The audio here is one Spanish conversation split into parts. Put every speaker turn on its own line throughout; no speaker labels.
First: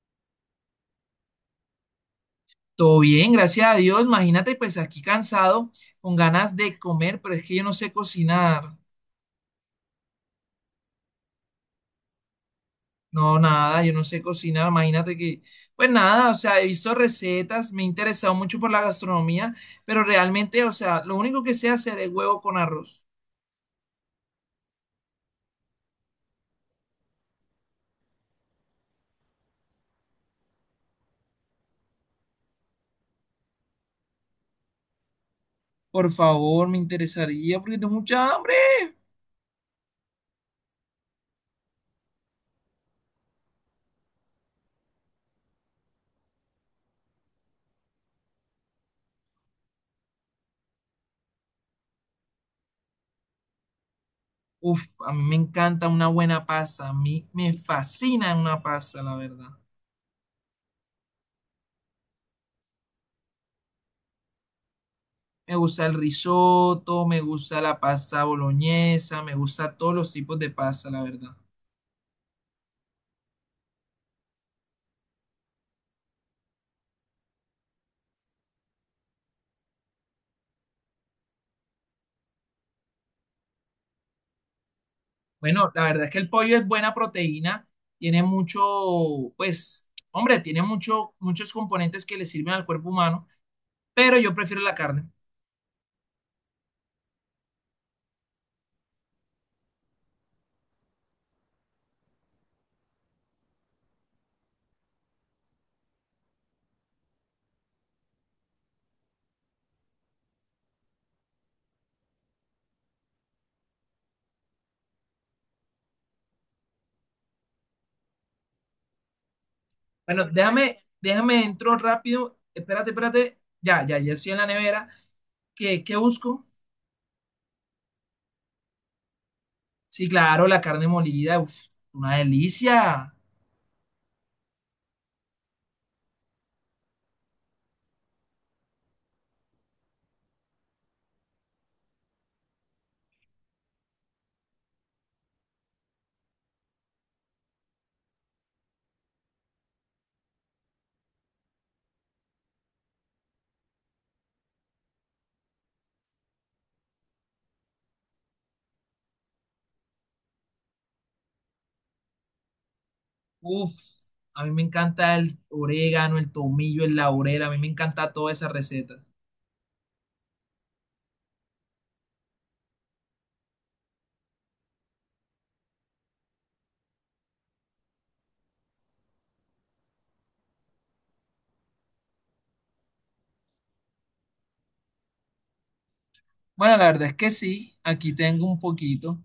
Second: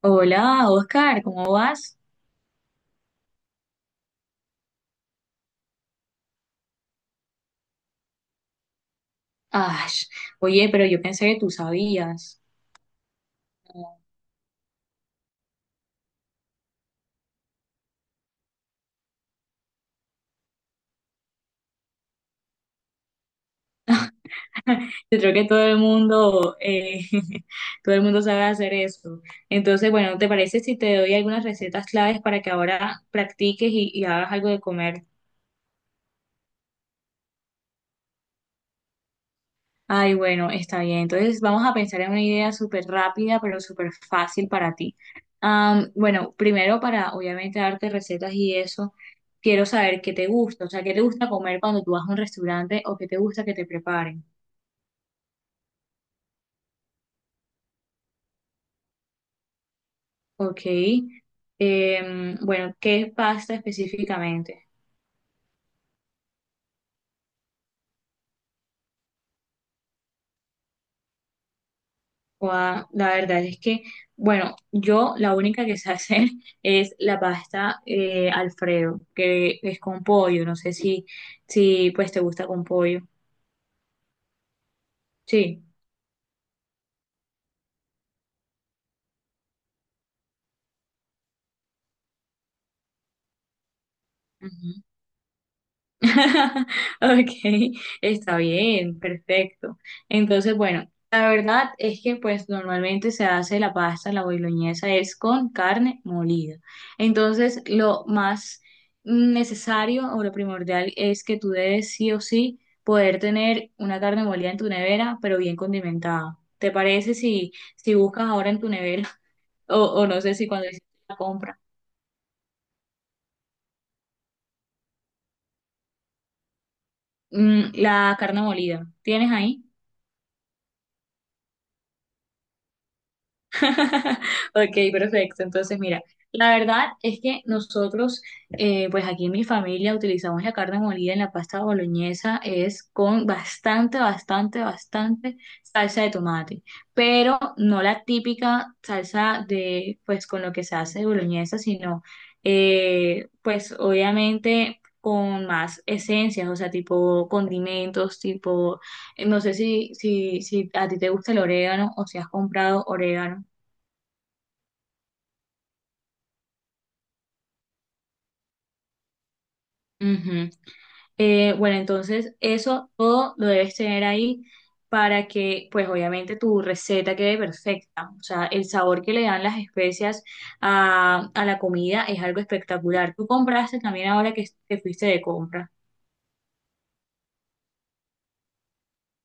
Hola, Oscar, ¿cómo vas?
Todo bien, gracias a Dios. Imagínate, pues aquí cansado, con ganas de comer, pero es que yo no sé cocinar.
Ay, oye, pero yo pensé que tú sabías.
No, nada, yo no sé cocinar. Imagínate que, pues nada, o sea, he visto recetas, me he interesado mucho por la gastronomía, pero realmente, o sea, lo único que sé hacer es huevo con arroz.
Yo creo que todo el mundo, todo el mundo sabe hacer eso. Entonces, bueno, ¿te parece si te doy algunas recetas claves para que ahora practiques y hagas algo de comer?
Por favor, me interesaría porque tengo mucha hambre.
Ay, bueno, está bien. Entonces vamos a pensar en una idea súper rápida, pero súper fácil para ti. Bueno, primero para obviamente darte recetas y eso, quiero saber qué te gusta, o sea, qué te gusta comer cuando tú vas a un restaurante o qué te gusta que te preparen.
Uf, a mí me encanta una buena pasta, a mí me fascina una pasta, la verdad.
Ok. Bueno, ¿qué pasta específicamente?
Me gusta el risotto, me gusta la pasta boloñesa, me gusta todos los tipos de pasta, la verdad.
La verdad es que, bueno, yo la única que sé hacer es la pasta Alfredo, que es con pollo. No sé si pues te gusta con pollo. Sí.
Bueno, la verdad es que el pollo es buena proteína, tiene mucho, pues, hombre, tiene mucho, muchos componentes que le sirven al cuerpo humano, pero yo prefiero la
Ujú.
carne.
Ok, está bien, perfecto. Entonces, bueno, la verdad es que pues normalmente se hace la pasta, la boloñesa es con carne molida. Entonces, lo más necesario o lo primordial es que tú debes sí o sí poder tener una carne molida en tu nevera, pero bien condimentada. ¿Te parece si buscas ahora en tu nevera o, o no
Bueno,
sé si cuando
déjame,
hiciste la
déjame
compra,
entro rápido. Espérate, espérate. Ya, ya, ya estoy en la nevera. ¿Qué, qué busco?
¿la carne molida? ¿Tienes ahí?
Sí, claro, la carne molida, uf, una delicia.
Ok, perfecto. Entonces, mira, la verdad es que nosotros, pues aquí en mi familia utilizamos la carne molida en la pasta boloñesa, es con bastante, bastante, bastante salsa de tomate, pero no la típica salsa de, pues con lo que se hace de boloñesa, sino, pues obviamente con más esencias, o sea, tipo condimentos, tipo, no sé si a ti te gusta el orégano o si has comprado orégano.
Uf, a mí me encanta el orégano, el tomillo, el laurel, a mí me encanta todas esas recetas.
Ujú. Bueno, entonces eso todo lo debes tener ahí para que, pues obviamente tu receta quede perfecta. O sea, el sabor que le dan las especias a la comida es algo espectacular. Tú compraste también ahora que te fuiste de compra.
Bueno, la verdad es que sí, aquí tengo un poquito.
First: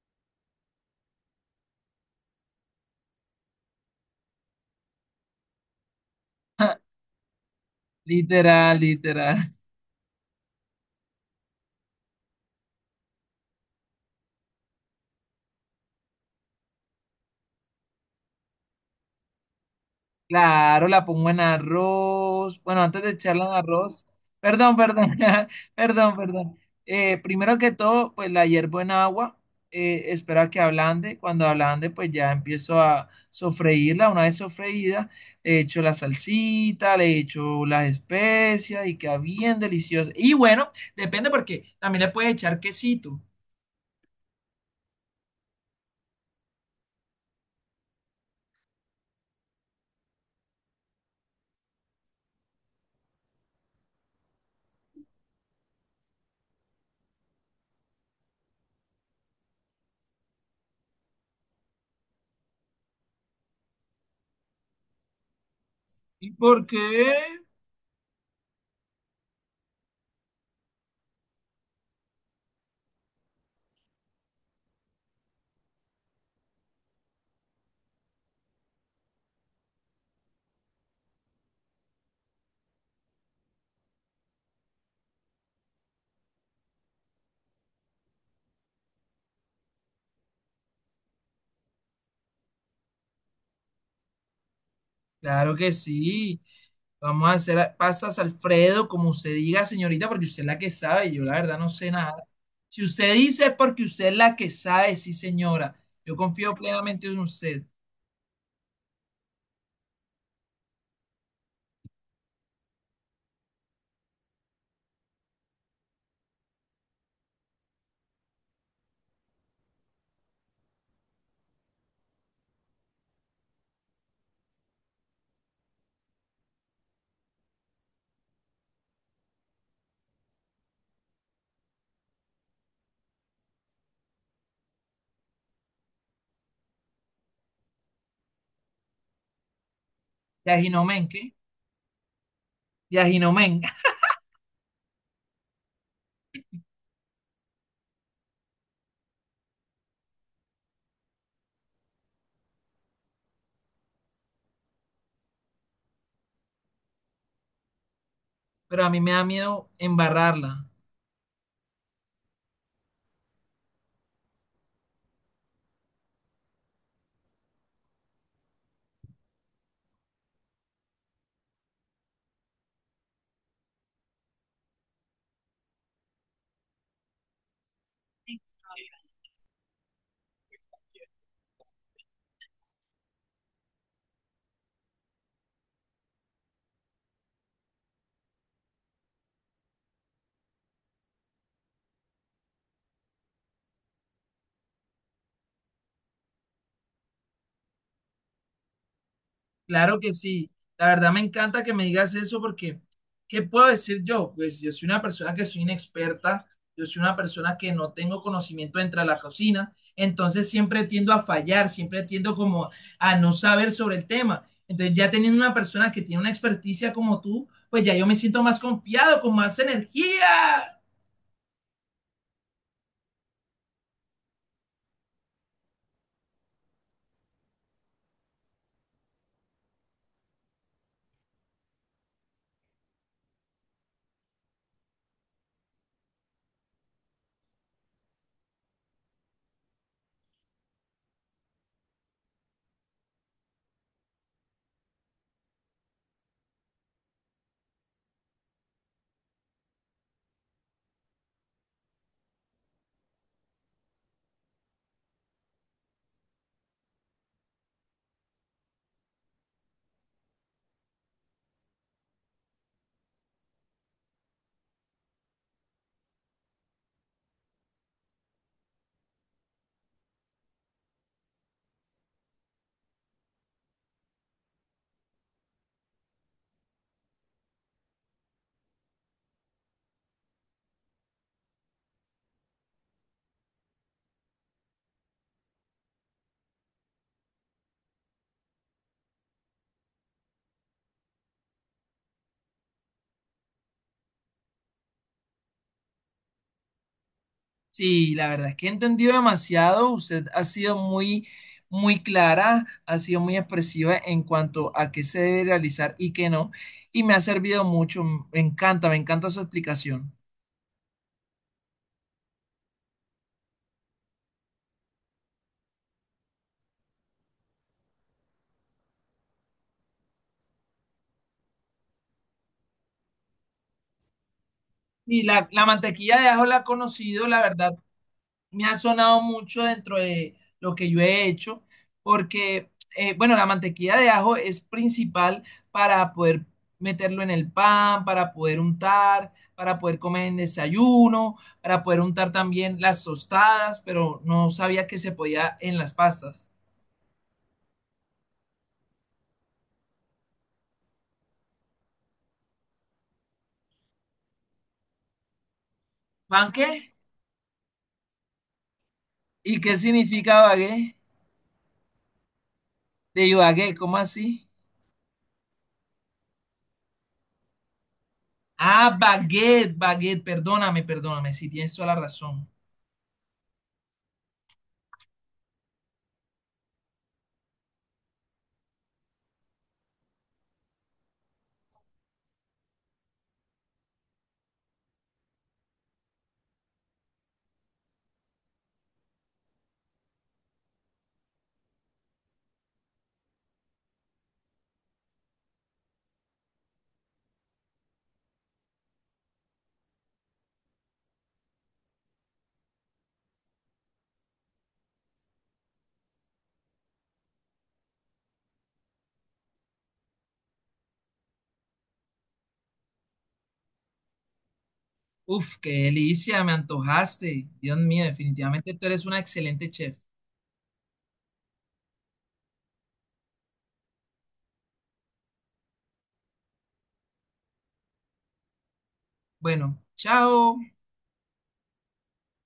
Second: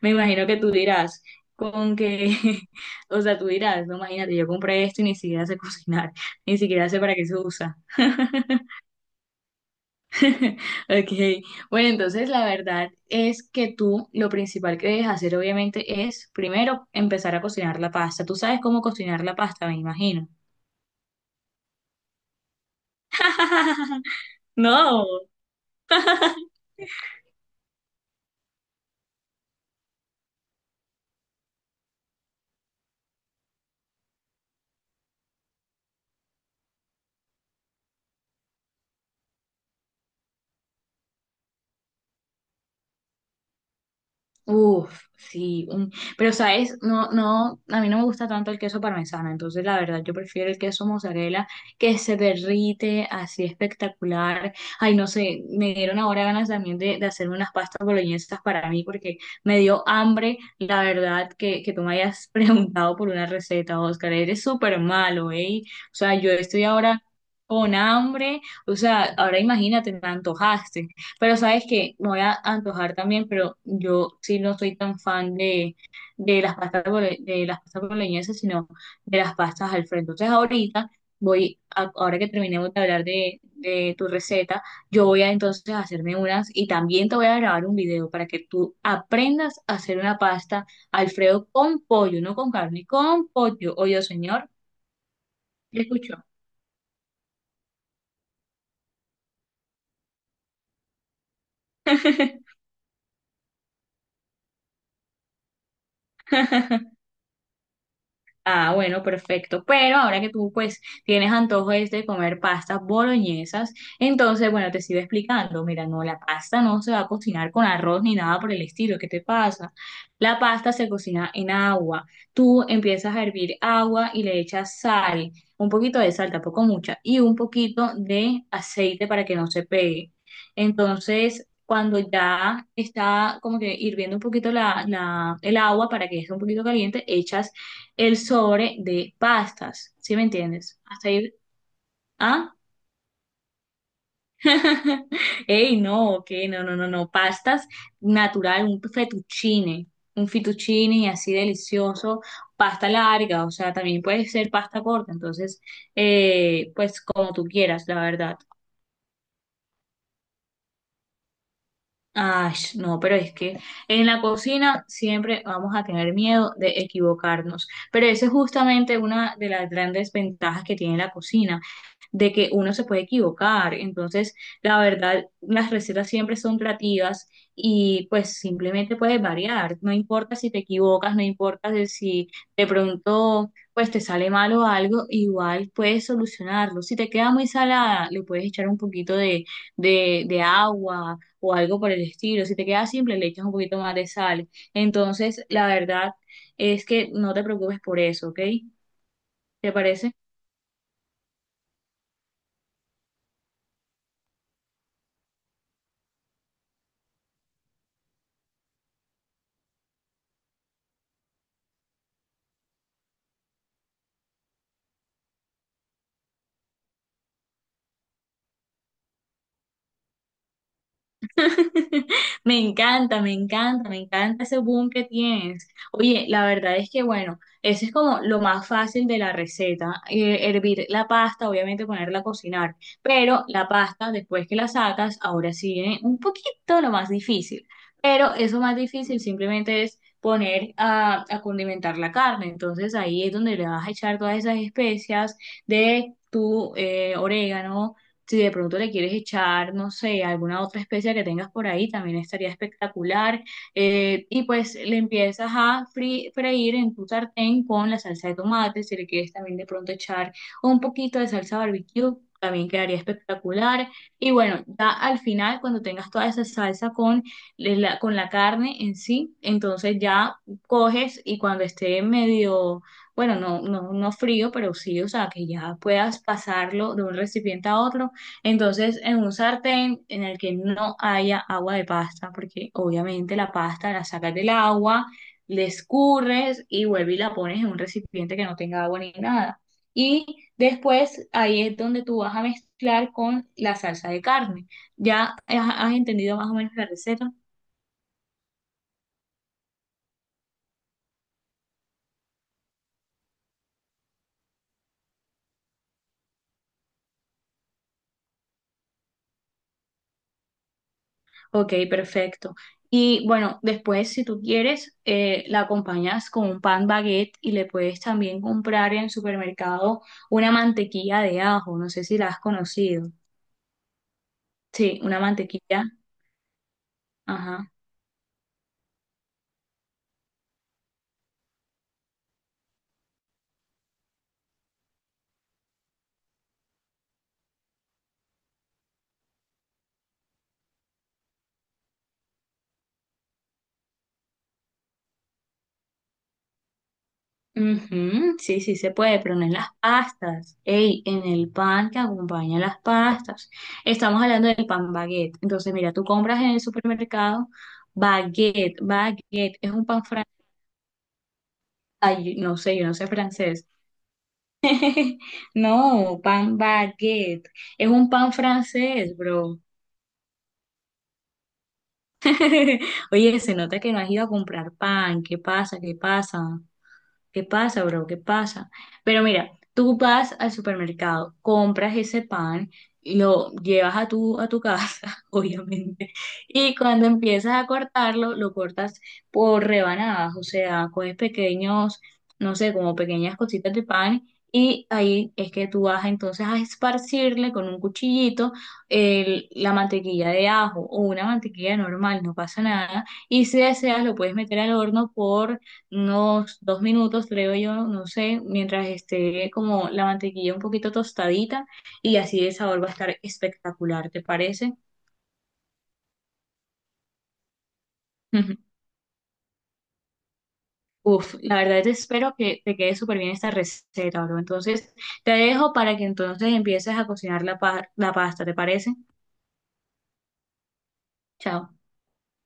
Me imagino que tú dirás, con que, o sea, tú dirás, no, imagínate, yo compré esto y ni siquiera sé cocinar, ni siquiera sé para qué se usa.
Literal, literal.
Ok, bueno, entonces la verdad es que tú lo principal que debes hacer obviamente es primero empezar a cocinar la pasta. Tú sabes cómo cocinar la pasta, me imagino.
Claro, la pongo en arroz. Bueno, antes de echarla en arroz. Perdón, perdón,
No.
perdón, perdón. Primero que todo, pues la hiervo en agua. Espero a que ablande. Cuando ablande, pues ya empiezo a sofreírla. Una vez sofreída, le echo la salsita, le echo las especias y queda bien deliciosa. Y bueno, depende porque también le puedes echar quesito.
Uf, sí, un- pero sabes, no, no, a mí no me gusta tanto el queso parmesano, entonces la verdad yo prefiero el queso mozzarella que se derrite así espectacular. Ay, no sé, me dieron ahora ganas también de hacerme unas pastas boloñesas para mí porque me dio hambre, la verdad, que tú me hayas preguntado por una receta, Oscar, eres súper malo, ¿eh? O sea,
¿Y
yo estoy
por
ahora
qué?
con hambre, o sea, ahora imagínate, me antojaste. Pero sabes que me voy a antojar también, pero yo sí no soy tan fan de las pastas bole- de las pastas boloñesas, sino de las pastas Alfredo. Entonces ahorita voy, ahora que terminemos de hablar de tu receta, yo voy a entonces hacerme unas y también te voy a grabar un video para que tú aprendas a hacer una pasta Alfredo con pollo, no con carne, con pollo. Oye, señor,
Claro que
¿me escuchó?
sí. Vamos a hacer a- pasas, Alfredo, como usted diga, señorita, porque usted es la que sabe. Yo la verdad no sé nada. Si usted dice es porque usted es la que sabe, sí, señora. Yo confío plenamente en usted.
Ah, bueno, perfecto. Pero ahora que tú pues tienes antojo es de comer pastas boloñesas, entonces bueno, te sigo explicando. Mira, no, la pasta no se va a cocinar con arroz ni nada por el estilo. ¿Qué te pasa? La pasta se cocina en agua. Tú empiezas a hervir agua y le echas sal, un poquito de sal, tampoco mucha, y un poquito de aceite para que no se pegue. Entonces, cuando ya está como que hirviendo un poquito el agua para que esté un poquito caliente, echas el sobre de pastas, ¿sí me entiendes?
Yajinomen,
Hasta ahí,
¿qué?
¿ah?
Yajinomen.
Ey, no, que no, no, no, no, pastas natural, un fettuccine así delicioso, pasta larga, o sea, también puede ser pasta corta, entonces, pues como tú quieras, la verdad.
Pero a mí me da miedo embarrarla.
Ay, no, pero es que en la cocina siempre vamos a tener miedo de equivocarnos, pero esa es justamente una de las grandes ventajas que tiene la cocina de que uno se puede equivocar. Entonces, la verdad, las recetas siempre son creativas y pues simplemente puedes variar. No importa si te equivocas, no importa de si de pronto pues te sale mal o algo, igual puedes solucionarlo. Si te queda muy salada, le puedes echar un poquito de, de agua o algo por el estilo. Si te queda simple, le echas un poquito más de sal. Entonces, la verdad es que no te preocupes por eso, ¿ok? ¿Te
Claro que
parece?
sí. La verdad me encanta que me digas eso porque, ¿qué puedo decir yo? Pues yo soy una persona que soy inexperta, yo soy una persona que no tengo conocimiento dentro de la cocina, entonces siempre tiendo a fallar, siempre tiendo como a no saber sobre el tema. Entonces ya teniendo una persona que tiene una experticia como tú, pues ya yo me siento más confiado, con más energía.
Me encanta, me encanta, me encanta ese boom que tienes. Oye, la verdad es que, bueno, eso es como lo más fácil de la receta. Hervir la pasta, obviamente ponerla a cocinar, pero la pasta, después que la sacas, ahora sí viene un poquito lo más difícil. Pero eso más difícil simplemente es poner a condimentar la carne. Entonces ahí es donde le vas a echar todas esas especias de tu orégano si de pronto le quieres echar, no sé, alguna otra especia que tengas por ahí, también estaría espectacular. Y pues le empiezas a freír en tu sartén con la salsa de tomate. Si le quieres también de pronto echar un poquito de salsa barbecue, también quedaría espectacular. Y bueno, ya al final, cuando tengas toda esa salsa con con la carne en sí, entonces ya coges y cuando esté medio bueno, no, no, no frío, pero sí, o sea, que ya puedas pasarlo de un recipiente a otro, entonces, en un sartén en el que no haya agua de pasta, porque obviamente la pasta la sacas del agua, le escurres y vuelves y la pones en un recipiente que no tenga agua ni nada. Y después ahí es donde tú vas a mezclar con la salsa de carne. ¿Ya has entendido más o menos la receta?
Sí, la verdad es que he entendido demasiado. Usted ha sido muy, muy clara, ha sido muy expresiva en cuanto a qué se debe realizar y qué no. Y me ha servido mucho. Me encanta su explicación.
Ok, perfecto. Y bueno, después, si tú quieres, la acompañas con un pan baguette y le puedes también comprar en el supermercado una mantequilla de ajo. No sé si la has conocido. Sí, una
Y la
mantequilla.
mantequilla de ajo la he conocido, la
Ajá.
verdad, me ha sonado mucho dentro de lo que yo he hecho, porque, bueno, la mantequilla de ajo es principal para poder meterlo en el pan, para poder untar, para poder comer en desayuno, para poder untar también las tostadas, pero no sabía que se podía en las pastas.
Ujú, sí, sí se puede, pero no en las pastas. Ey, en el pan que acompaña las pastas. Estamos hablando del pan baguette. Entonces, mira, tú compras
¿Pan
en el
qué?
supermercado baguette, baguette.
¿Y
Es
qué
un pan francés.
significa bagué?
No sé, yo no sé
De
francés.
bagué, ¿cómo así?
No, pan baguette. Es un pan
Ah,
francés, bro.
baguette, baguette, perdóname, perdóname, si tienes toda la razón.
Oye, se nota que no has ido a comprar pan. ¿Qué pasa? ¿Qué pasa? ¿Qué pasa, bro? ¿Qué pasa? Pero mira, tú vas al supermercado, compras ese pan, lo llevas a tu casa, obviamente, y cuando empiezas a cortarlo, lo cortas por rebanadas, o sea, coges pequeños, no sé, como pequeñas cositas de pan, y ahí es que tú vas entonces a esparcirle con un cuchillito el- la mantequilla de ajo o una mantequilla normal, no pasa nada, y si deseas lo puedes meter al horno por unos dos minutos, creo yo, no sé, mientras esté como la mantequilla un poquito tostadita y así el sabor va a estar espectacular, ¿te parece?
Uf, qué delicia, me antojaste. Dios mío, definitivamente tú eres una excelente chef.
Uf, la verdad te espero que te quede súper bien esta receta, bro. Entonces te dejo para que entonces empieces a cocinar la pasta, ¿te parece?
Bueno, chao.
Chao.